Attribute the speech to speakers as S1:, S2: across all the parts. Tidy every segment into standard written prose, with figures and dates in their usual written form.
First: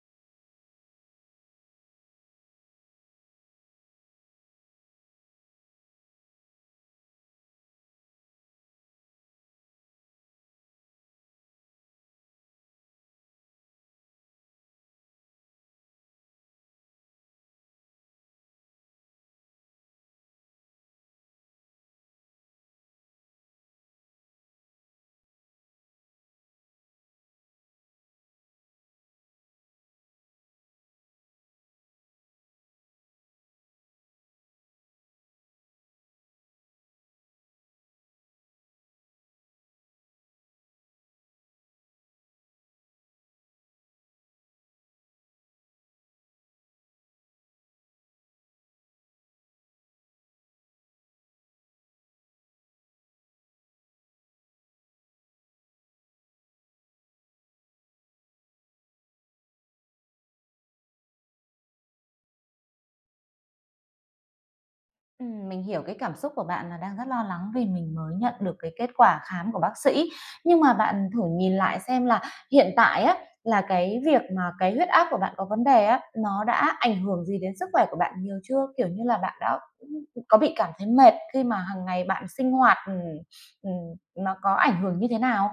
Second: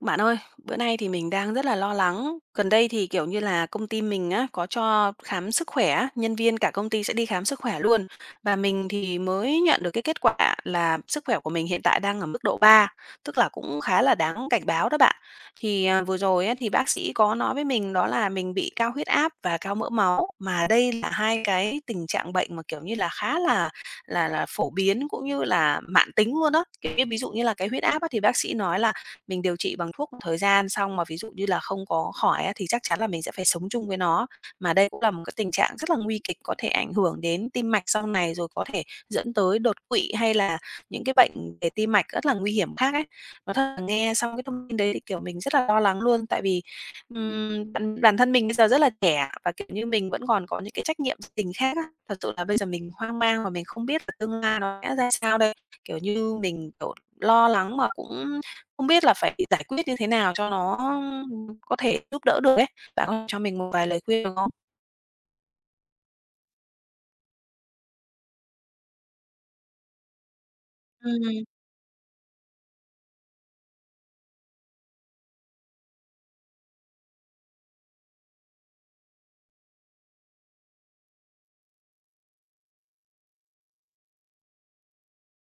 S1: Bạn ơi, bữa nay thì mình đang rất là lo lắng. Gần đây thì, kiểu như là, công ty mình á, có cho khám sức khỏe á, nhân viên cả công ty sẽ đi khám sức khỏe luôn. Và mình thì mới nhận được cái kết quả là sức khỏe của mình hiện tại đang ở mức độ ba, tức là cũng khá là đáng cảnh báo đó bạn. Thì, vừa rồi á, thì bác sĩ có nói với mình đó là mình bị cao huyết áp và cao mỡ máu, mà đây là hai cái tình trạng bệnh mà, kiểu như là, khá là phổ biến cũng như là mãn tính luôn đó. Kiểu như, ví dụ như là cái huyết áp á, thì bác sĩ nói là mình điều trị bằng thuốc một thời gian xong mà ví dụ như là không có khỏi á, thì chắc chắn là mình sẽ phải sống chung với nó. Mà đây cũng là một cái tình trạng rất là nguy kịch, có thể ảnh hưởng đến tim mạch sau này, rồi có thể dẫn tới đột quỵ hay là những cái bệnh về tim mạch rất là nguy hiểm khác ấy. Nói thật là nghe xong cái thông tin đấy thì, kiểu, mình rất là lo lắng luôn, tại vì, bản bản thân mình bây giờ rất là trẻ và, kiểu như, mình vẫn còn có những cái trách nhiệm gia đình khác á. Thật sự là bây giờ mình hoang mang và mình không biết là tương lai nó sẽ ra sao đây. Kiểu như, mình, kiểu, lo lắng mà cũng không biết là phải giải quyết như thế nào cho nó, có thể giúp đỡ được ấy. Bạn có cho mình một vài lời khuyên được không?
S2: Mình hiểu cái cảm xúc của bạn là đang rất lo lắng vì mình mới nhận được cái kết quả khám của bác sĩ. Nhưng mà bạn thử
S1: Ừm.
S2: nhìn lại xem là hiện tại á, là cái việc mà cái huyết áp của bạn có vấn đề á, nó đã ảnh hưởng gì đến sức khỏe của bạn nhiều chưa? Kiểu như là, bạn đã, có bị cảm thấy mệt khi mà hàng ngày bạn sinh hoạt, ừm, nó có ảnh hưởng như thế nào?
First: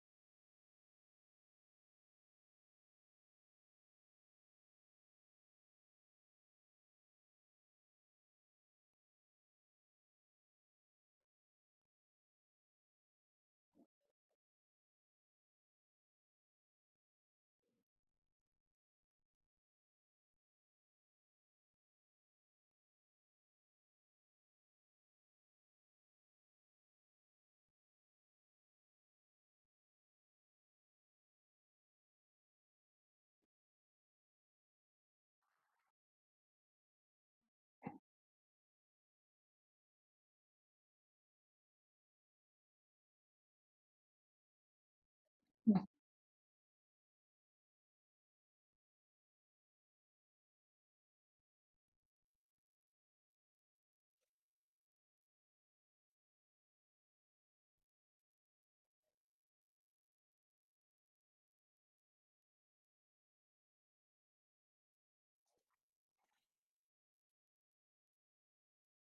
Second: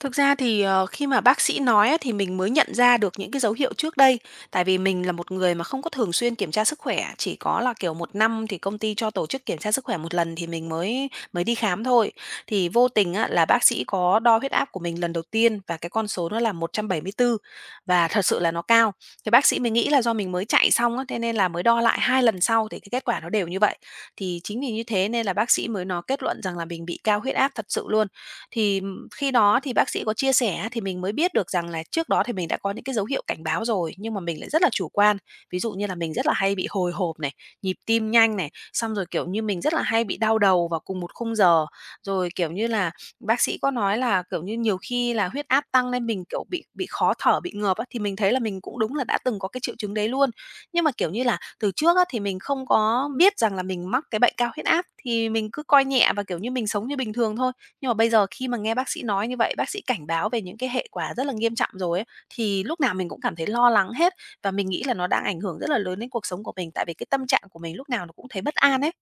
S1: Thực ra thì, khi mà bác sĩ nói á, thì mình mới nhận ra được những cái dấu hiệu trước đây. Tại vì mình là một người mà không có thường xuyên kiểm tra sức khỏe, chỉ có là, kiểu, một năm thì công ty cho tổ chức kiểm tra sức khỏe một lần thì mình mới mới đi khám thôi. Thì vô tình á, là bác sĩ có đo huyết áp của mình lần đầu tiên và cái con số nó là 174, và thật sự là nó cao. Thì bác sĩ mới nghĩ là do mình mới chạy xong á, thế nên là mới đo lại 2 lần sau thì cái kết quả nó đều như vậy. Thì chính vì như thế nên là bác sĩ mới nó kết luận rằng là mình bị cao huyết áp thật sự luôn. Thì khi đó thì bác sĩ có chia sẻ thì mình mới biết được rằng là trước đó thì mình đã có những cái dấu hiệu cảnh báo rồi, nhưng mà mình lại rất là chủ quan. Ví dụ như là mình rất là hay bị hồi hộp này, nhịp tim nhanh này, xong rồi, kiểu như, mình rất là hay bị đau đầu vào cùng một khung giờ. Rồi, kiểu như là, bác sĩ có nói là, kiểu như, nhiều khi là huyết áp tăng lên mình, kiểu, bị khó thở, bị ngợp á, thì mình thấy là mình cũng đúng là đã từng có cái triệu chứng đấy luôn. Nhưng mà, kiểu như là, từ trước á thì mình không có biết rằng là mình mắc cái bệnh cao huyết áp, thì mình cứ coi nhẹ và, kiểu như, mình sống như bình thường thôi. Nhưng mà bây giờ khi mà nghe bác sĩ nói như vậy, bác sĩ cảnh báo về những cái hệ quả rất là nghiêm trọng rồi ấy, thì lúc nào mình cũng cảm thấy lo lắng hết, và mình nghĩ là nó đang ảnh hưởng rất là lớn đến cuộc sống của mình, tại vì cái tâm trạng của mình lúc nào nó cũng thấy bất an ấy.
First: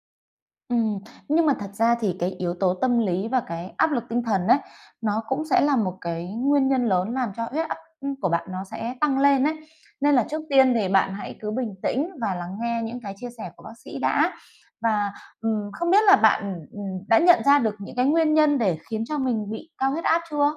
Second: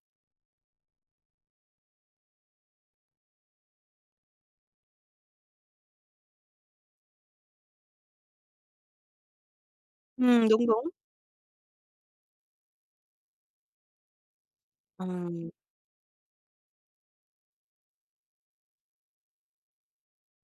S2: Ừ, nhưng mà thật ra thì cái yếu tố tâm lý và cái áp lực tinh thần ấy, nó cũng sẽ là một cái nguyên nhân lớn làm cho huyết áp, của bạn nó sẽ tăng lên ấy. Nên là trước
S1: Đúng,
S2: tiên
S1: đúng.
S2: thì bạn hãy cứ bình tĩnh và lắng nghe những cái chia sẻ của bác sĩ đã. Và,
S1: Ừm.
S2: không biết là bạn, đã nhận ra được những cái nguyên nhân để khiến cho mình bị cao huyết áp chưa?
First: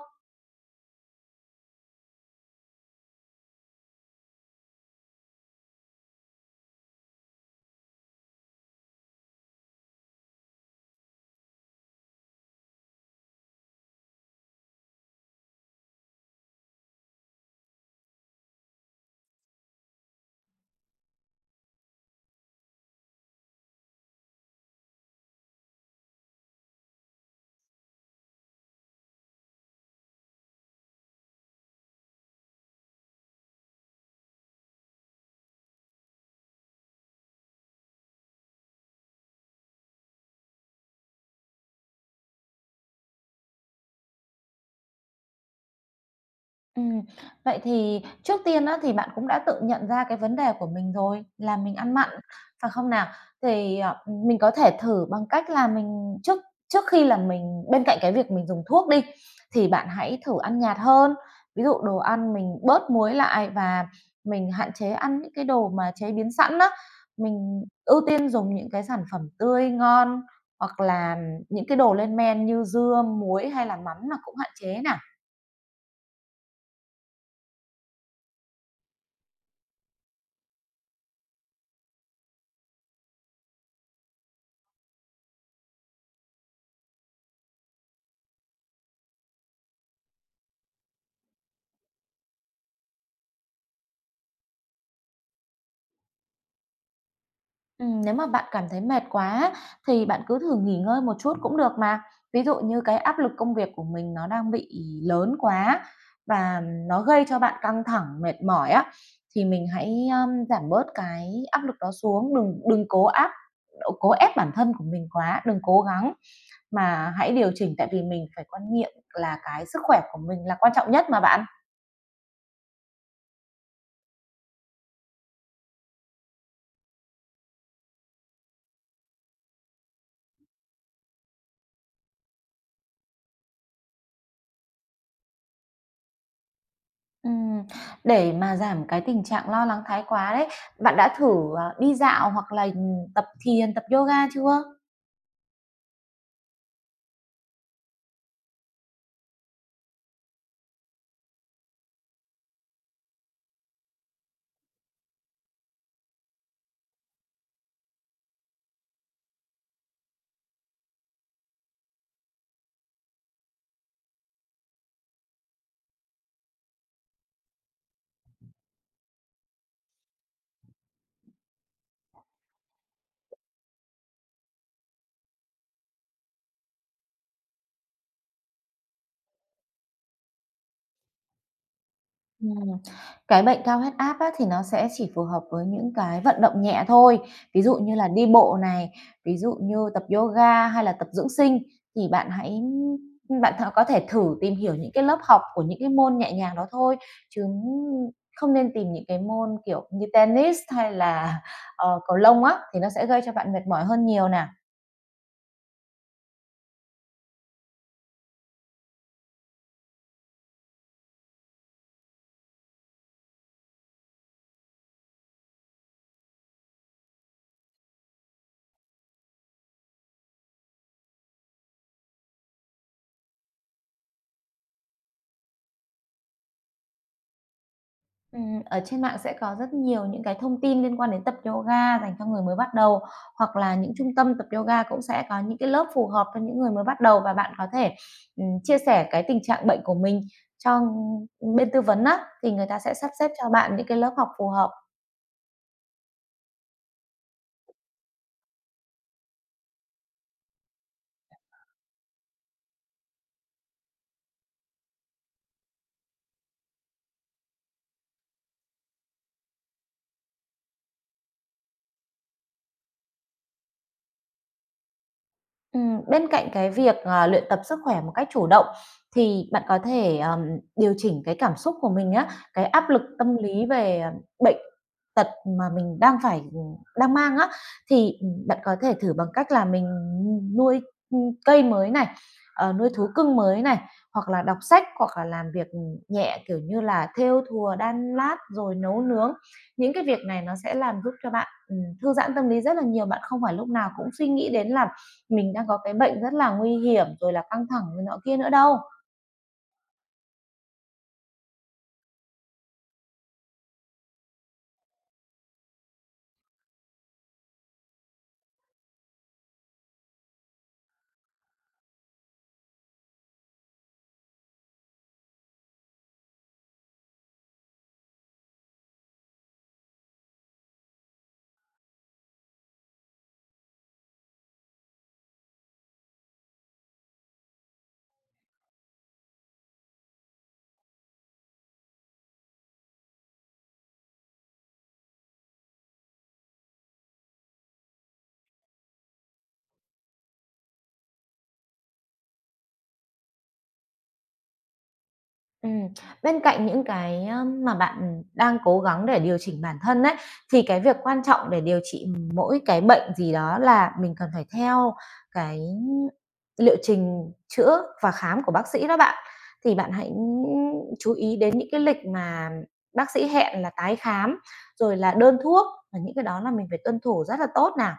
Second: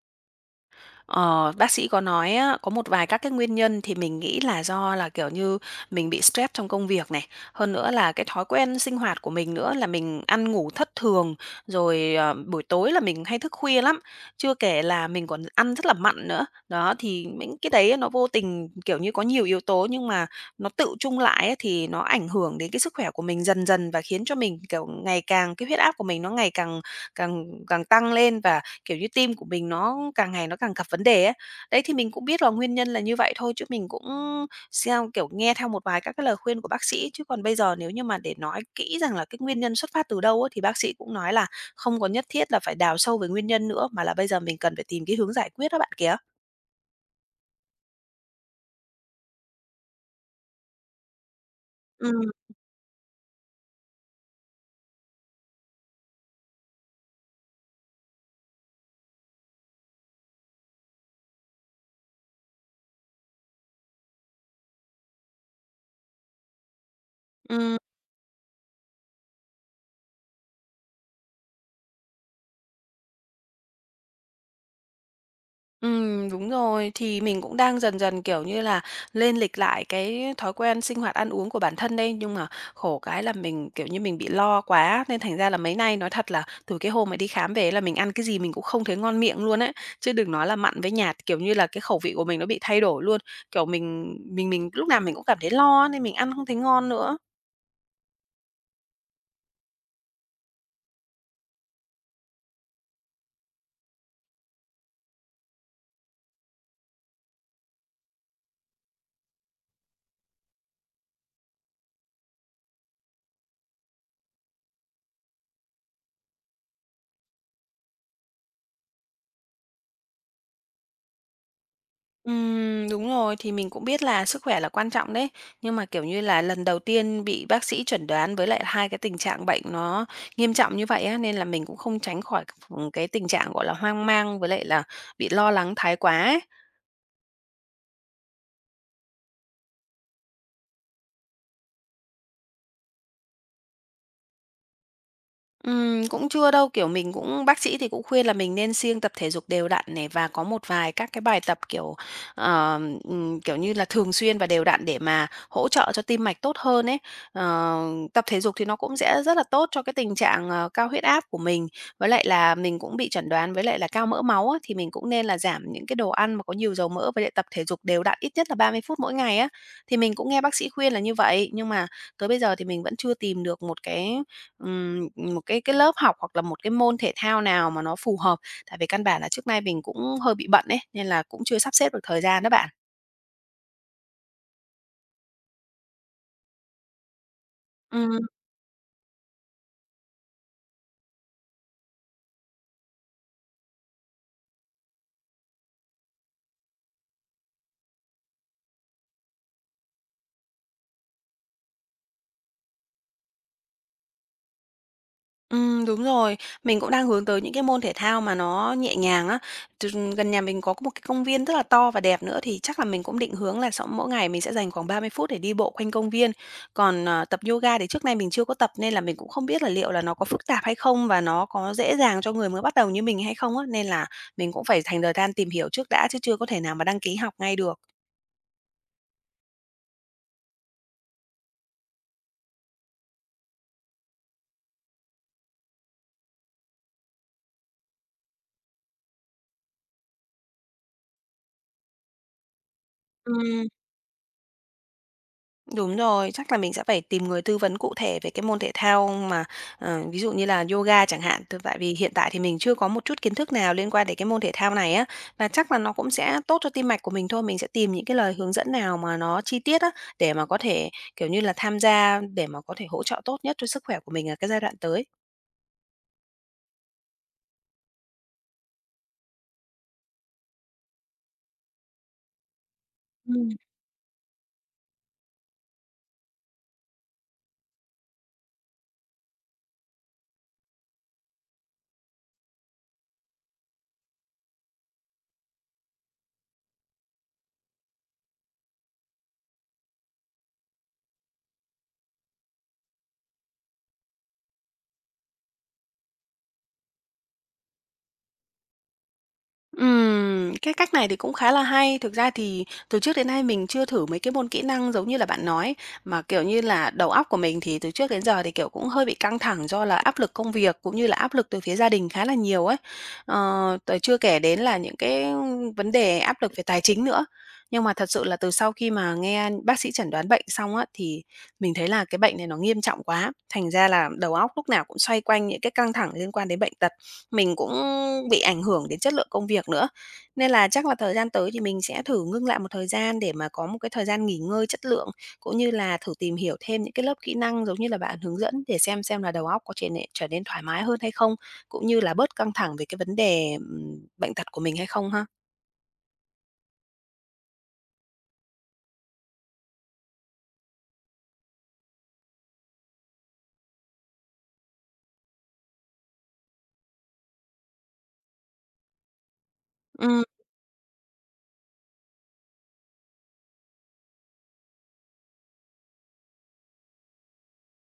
S1: Ờ, bác sĩ có nói á, có một vài các cái nguyên nhân thì mình nghĩ là do là, kiểu như, mình bị stress trong công việc này, hơn nữa là cái thói quen sinh hoạt của mình nữa là mình ăn ngủ thất thường, rồi, buổi tối là mình hay thức khuya lắm, chưa kể là mình còn ăn rất là mặn nữa. Đó, thì những cái đấy nó vô tình, kiểu như, có nhiều yếu tố nhưng mà nó tự chung lại á thì nó ảnh hưởng đến cái sức khỏe của mình dần dần và khiến cho mình, kiểu, ngày càng cái huyết áp của mình nó ngày càng càng càng tăng lên. Và kiểu như, tim của mình nó càng ngày nó càng gặp vấn đề ấy. Đấy, thì mình cũng biết là nguyên nhân là như vậy thôi chứ mình cũng sao, kiểu, nghe theo một vài các cái lời khuyên của bác sĩ, chứ còn bây giờ nếu như mà để nói kỹ rằng là cái nguyên nhân xuất phát từ đâu á, thì bác sĩ cũng nói là không có nhất thiết là phải đào sâu về nguyên nhân nữa, mà là bây giờ mình cần phải tìm cái hướng giải quyết đó bạn kia.
S2: Ừm, vậy thì trước tiên á, thì bạn cũng đã tự nhận ra cái vấn đề của mình rồi, là mình ăn mặn,
S1: Ừm,
S2: phải không nào? Thì, mình có thể thử bằng cách là mình trước trước khi là mình bên cạnh cái việc mình dùng thuốc đi, thì bạn hãy thử ăn nhạt hơn. Ví dụ đồ ăn mình bớt muối lại và mình hạn chế ăn những cái đồ mà chế biến sẵn á, mình
S1: ừm.
S2: ưu tiên dùng những cái sản phẩm tươi ngon, hoặc là những cái đồ lên men như dưa, muối hay là mắm là cũng hạn chế nè.
S1: Ừ, đúng rồi. Thì mình cũng đang dần dần, kiểu như là, lên lịch lại cái thói quen sinh hoạt ăn uống của bản thân đây, nhưng mà khổ cái là mình, kiểu như, mình bị lo quá nên thành ra là mấy nay nói thật là từ cái hôm mà đi khám về là mình ăn cái gì mình cũng không thấy ngon miệng luôn ấy, chứ đừng nói là mặn với nhạt. Kiểu như là, cái khẩu vị của mình nó bị thay đổi luôn, kiểu, mình lúc nào mình cũng cảm thấy lo nên mình ăn không thấy ngon nữa.
S2: Nếu mà bạn cảm thấy mệt quá thì bạn cứ thử nghỉ ngơi một chút cũng được mà. Ví dụ như cái áp lực công việc của mình nó đang bị lớn quá và nó gây cho bạn căng thẳng, mệt mỏi á, thì mình hãy, giảm bớt cái áp lực đó xuống, đừng đừng cố áp cố ép bản thân của mình quá, đừng cố gắng, mà hãy điều chỉnh tại vì mình phải quan niệm là cái sức khỏe của mình là quan trọng nhất mà bạn.
S1: Đúng rồi, thì mình cũng biết là sức khỏe là quan trọng đấy, nhưng mà, kiểu như là, lần đầu tiên bị bác sĩ chẩn đoán với lại 2 cái tình trạng bệnh nó nghiêm trọng như vậy á, nên là mình cũng không tránh khỏi cái tình trạng, gọi là, hoang mang với lại là bị lo lắng thái quá ấy.
S2: Ừm, để mà giảm cái tình trạng lo lắng thái quá đấy, bạn đã thử, đi dạo hoặc là, tập thiền, tập yoga chưa?
S1: Cũng chưa đâu, kiểu, mình cũng bác sĩ thì cũng khuyên là mình nên siêng tập thể dục đều đặn này và có một vài các cái bài tập, kiểu, ờ, kiểu như là, thường xuyên và đều đặn để mà hỗ trợ cho tim mạch tốt hơn ấy. Ờ, tập thể dục thì nó cũng sẽ rất là tốt cho cái tình trạng, cao huyết áp của mình, với lại là mình cũng bị chẩn đoán với lại là cao mỡ máu á, thì mình cũng nên là giảm những cái đồ ăn mà có nhiều dầu mỡ và lại tập thể dục đều đặn ít nhất là 30 phút mỗi ngày á. Thì mình cũng nghe bác sĩ khuyên là như vậy, nhưng mà tới bây giờ thì mình vẫn chưa tìm được một cái. Một cái lớp học hoặc là một cái môn thể thao nào mà nó phù hợp, tại vì căn bản là trước nay mình cũng hơi bị bận ấy, nên là cũng chưa sắp xếp được thời gian đó bạn.
S2: Ừm, cái bệnh cao huyết áp á, thì nó sẽ chỉ phù hợp với những cái vận động nhẹ thôi, ví dụ như là đi bộ này, ví dụ như tập yoga hay là tập dưỡng sinh, thì bạn hãy bạn th có thể thử tìm hiểu những cái lớp học của những cái môn nhẹ nhàng đó thôi, chứ không nên tìm những cái môn, kiểu, như tennis hay là, cầu lông á, thì nó sẽ gây cho bạn mệt mỏi hơn nhiều nè.
S1: Đúng rồi. Mình cũng đang hướng tới những cái môn thể thao mà nó nhẹ nhàng á. T Gần nhà mình có một cái công viên rất là to và đẹp nữa, thì chắc là mình cũng định hướng là sau mỗi ngày mình sẽ dành khoảng 30 phút để đi bộ quanh công viên. Còn, tập yoga thì trước nay mình chưa có tập nên là mình cũng không biết là liệu là nó có phức tạp hay không và nó có dễ dàng cho người mới bắt đầu như mình hay không á, nên là mình cũng phải dành thời gian tìm hiểu trước đã chứ chưa có thể nào mà đăng ký học ngay được.
S2: Ở trên mạng sẽ có rất nhiều những cái thông tin liên quan đến tập yoga dành cho người mới bắt đầu, hoặc là những trung tâm tập yoga cũng sẽ có những cái lớp phù hợp cho những người mới bắt đầu và bạn có thể, chia sẻ cái tình trạng bệnh của mình cho bên tư vấn á, thì người ta sẽ sắp xếp cho
S1: Ừm.
S2: bạn những cái lớp học phù hợp.
S1: Đúng rồi, chắc là mình sẽ phải tìm người tư vấn cụ thể về cái môn thể thao mà, ví dụ như là yoga chẳng hạn, tại vì hiện tại thì mình chưa có một chút kiến thức nào liên quan đến cái môn thể thao này á, và chắc là nó cũng sẽ tốt cho tim mạch của mình thôi. Mình sẽ tìm những cái lời hướng dẫn nào mà nó chi tiết á, để mà có thể, kiểu như là, tham gia để mà có thể hỗ trợ tốt nhất cho sức khỏe của mình ở cái giai đoạn tới.
S2: Bên cạnh cái việc, luyện tập sức khỏe một cách chủ động thì bạn có thể, điều chỉnh cái cảm xúc của mình á, cái áp lực tâm
S1: Ừm.
S2: lý về, bệnh tật mà mình đang phải đang mang á, thì, bạn có thể thử bằng cách là mình nuôi, cây mới này, nuôi thú cưng mới này, hoặc là đọc sách, hoặc là làm việc, nhẹ, kiểu như là, thêu thùa, đan lát rồi nấu nướng. Những cái việc này nó sẽ làm giúp cho bạn, thư giãn tâm lý rất là nhiều, bạn không phải lúc nào cũng suy nghĩ đến là mình đang có cái bệnh rất là nguy hiểm, rồi là căng thẳng rồi nọ kia nữa đâu.
S1: Cái cách này thì cũng khá là hay. Thực ra thì từ trước đến nay mình chưa thử mấy cái môn kỹ năng giống như là bạn nói, mà, kiểu như là, đầu óc của mình thì từ trước đến giờ thì, kiểu, cũng hơi bị căng thẳng do là áp lực công việc cũng như là áp lực từ phía gia đình khá là nhiều ấy. T chưa kể đến là những cái vấn đề áp lực về tài chính nữa. Nhưng mà thật sự là từ sau khi mà nghe bác sĩ chẩn đoán bệnh xong á, thì mình thấy là cái bệnh này nó nghiêm trọng quá, thành ra là đầu óc lúc nào cũng xoay quanh những cái căng thẳng liên quan đến bệnh tật. Mình cũng bị ảnh hưởng đến chất lượng công việc nữa, nên là chắc là thời gian tới thì mình sẽ thử ngưng lại một thời gian để mà có một cái thời gian nghỉ ngơi chất lượng, cũng như là thử tìm hiểu thêm những cái lớp kỹ năng giống như là bạn hướng dẫn để xem là đầu óc có trở nên thoải mái hơn hay không, cũng như là bớt căng thẳng về cái vấn đề, bệnh tật của mình hay không ha.
S2: Ừm, bên cạnh những cái, mà bạn đang cố gắng để điều chỉnh bản thân ấy, thì cái việc quan trọng để điều trị mỗi cái bệnh gì đó là mình cần phải theo cái liệu trình chữa và khám của bác sĩ đó bạn. Thì bạn hãy
S1: Ừm.
S2: chú ý đến những cái lịch mà bác sĩ hẹn là tái khám, rồi là đơn thuốc, và những cái đó là mình phải tuân thủ rất là tốt nà.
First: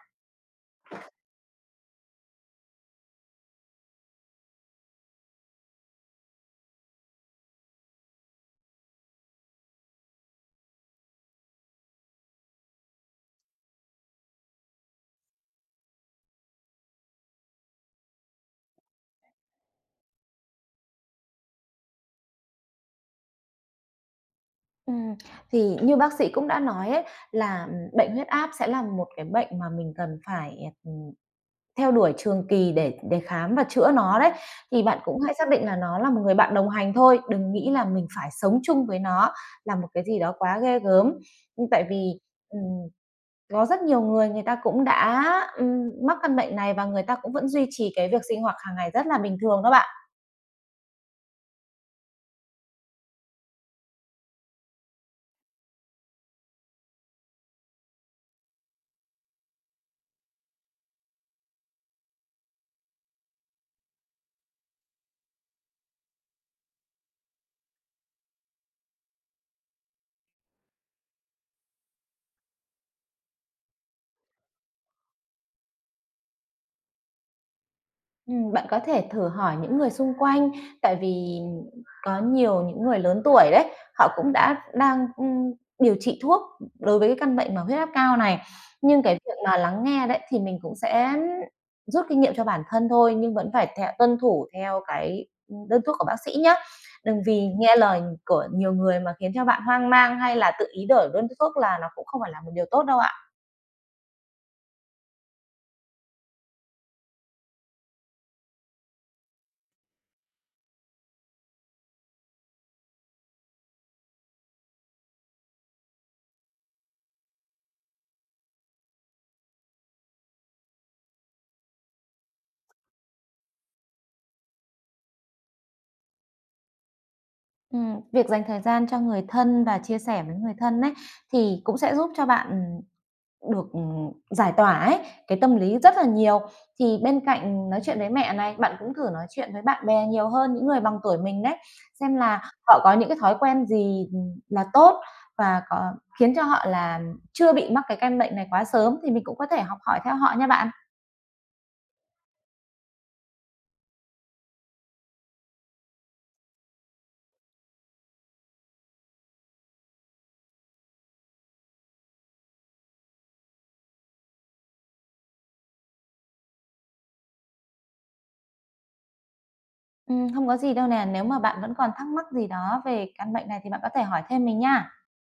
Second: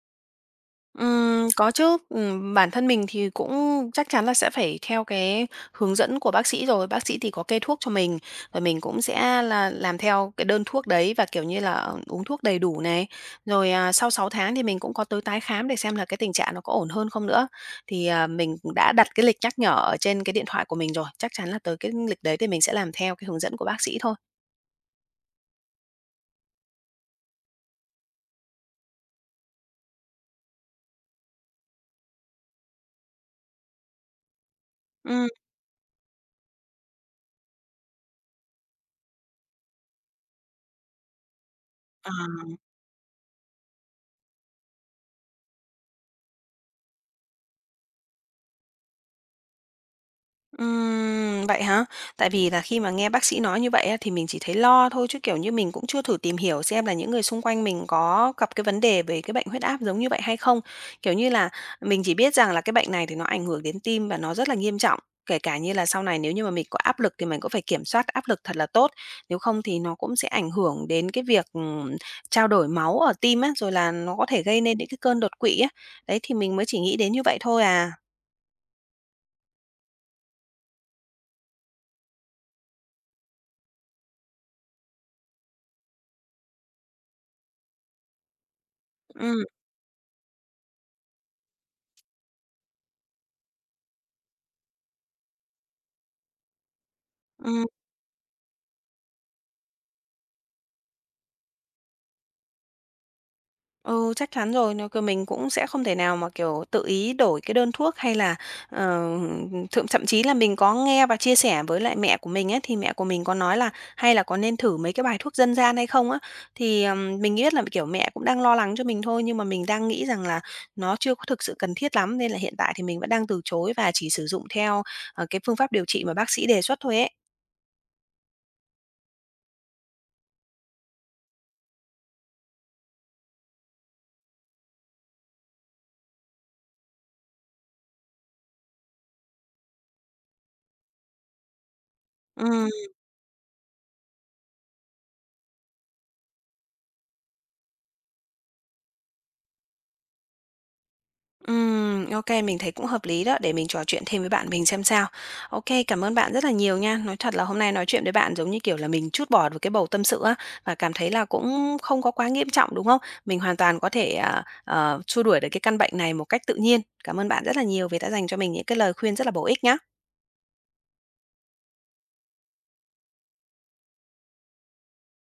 S1: Có chứ. Bản thân mình thì cũng chắc chắn là sẽ phải theo cái hướng dẫn của bác sĩ rồi, bác sĩ thì có kê thuốc cho mình, rồi mình cũng sẽ là làm theo cái đơn thuốc đấy và, kiểu như là, uống thuốc đầy đủ này. Rồi, sau 6 tháng thì mình cũng có tới tái khám để xem là cái tình trạng nó có ổn hơn không nữa. Thì, mình cũng đã đặt cái lịch nhắc nhở ở trên cái điện thoại của mình rồi, chắc chắn là tới cái lịch đấy thì mình sẽ làm theo cái hướng dẫn của bác sĩ thôi.
S2: Ừm, thì như bác sĩ cũng đã nói ấy, là, bệnh huyết áp sẽ là một cái bệnh mà mình cần phải, ừm, theo đuổi trường kỳ để khám và chữa nó đấy. Thì bạn cũng
S1: Ừm,
S2: hãy xác định là nó là một người bạn đồng hành thôi, đừng nghĩ là mình phải sống chung với nó là một cái gì đó quá ghê gớm. Nhưng tại
S1: ờ.
S2: vì, ừm, có rất nhiều người người ta cũng đã, mắc căn bệnh này và người ta cũng vẫn duy trì cái việc sinh hoạt hàng ngày rất là bình thường đó bạn.
S1: Vậy hả? Tại vì là khi mà nghe bác sĩ nói như vậy á, thì mình chỉ thấy lo thôi chứ, kiểu như, mình cũng chưa thử tìm hiểu xem là những người xung quanh mình có gặp cái vấn đề về cái bệnh huyết áp giống như vậy hay không. Kiểu như là, mình chỉ biết rằng là cái bệnh này thì nó ảnh hưởng đến tim và nó rất là nghiêm trọng, kể cả như là sau này nếu như mà mình có áp lực thì mình cũng phải kiểm soát áp lực thật là tốt, nếu không thì nó cũng sẽ ảnh hưởng đến cái việc, trao đổi máu ở tim á, rồi là nó có thể gây nên những cái cơn đột quỵ á. Đấy, thì mình mới chỉ nghĩ đến như vậy thôi à.
S2: Bạn có thể thử hỏi những người xung quanh, tại vì có nhiều những người lớn tuổi đấy, họ cũng đã đang, điều trị thuốc đối với cái căn bệnh mà huyết áp cao này. Nhưng cái việc
S1: Ừm,
S2: mà lắng nghe đấy thì mình cũng sẽ rút kinh nghiệm cho bản thân thôi, nhưng vẫn phải theo tuân thủ theo cái, đơn thuốc của bác sĩ nhé. Đừng vì
S1: ừm.
S2: nghe lời của nhiều người mà khiến cho bạn hoang mang hay là tự ý đổi đơn thuốc là nó cũng không phải là một điều tốt đâu ạ.
S1: Ừ, chắc chắn rồi, nếu, kiểu, mình cũng sẽ không thể nào mà, kiểu, tự ý đổi cái đơn thuốc hay là, ờ, thậm thậm chí là mình có nghe và chia sẻ với lại mẹ của mình ấy, thì mẹ của mình có nói là hay là có nên thử mấy cái bài thuốc dân gian hay không á. Thì, mình biết là, kiểu, mẹ cũng đang lo lắng cho mình thôi, nhưng mà mình đang nghĩ rằng là nó chưa có thực sự cần thiết lắm, nên là hiện tại thì mình vẫn đang từ chối và chỉ sử dụng theo, cái phương pháp điều trị mà bác sĩ đề xuất thôi ấy.
S2: Việc dành thời gian cho người thân và chia sẻ với người thân ấy, thì cũng sẽ giúp cho bạn, được, giải tỏa ấy, cái tâm lý rất là nhiều. Thì bên cạnh nói chuyện với mẹ này, bạn cũng thử nói chuyện với bạn bè nhiều hơn, những người bằng tuổi mình đấy, xem là
S1: Ừm.
S2: họ có những cái thói quen gì, là tốt và có khiến cho họ là chưa bị mắc cái căn bệnh này quá sớm, thì mình cũng có thể học hỏi theo họ nha bạn.
S1: OK, mình thấy cũng hợp lý đó, để mình trò chuyện thêm với bạn mình xem sao. OK, cảm ơn bạn rất là nhiều nha. Nói thật là hôm nay nói chuyện với bạn, giống như kiểu là, mình trút bỏ được cái bầu tâm sự á, và cảm thấy là cũng không có quá nghiêm trọng, đúng không? Mình hoàn toàn có thể, xua đuổi được cái căn bệnh này một cách tự nhiên. Cảm ơn bạn rất là nhiều vì đã dành cho mình những cái lời khuyên rất là bổ ích nhá.
S2: Không có gì đâu nè, nếu mà bạn vẫn còn thắc mắc gì đó về căn bệnh này thì bạn có thể hỏi thêm mình nha.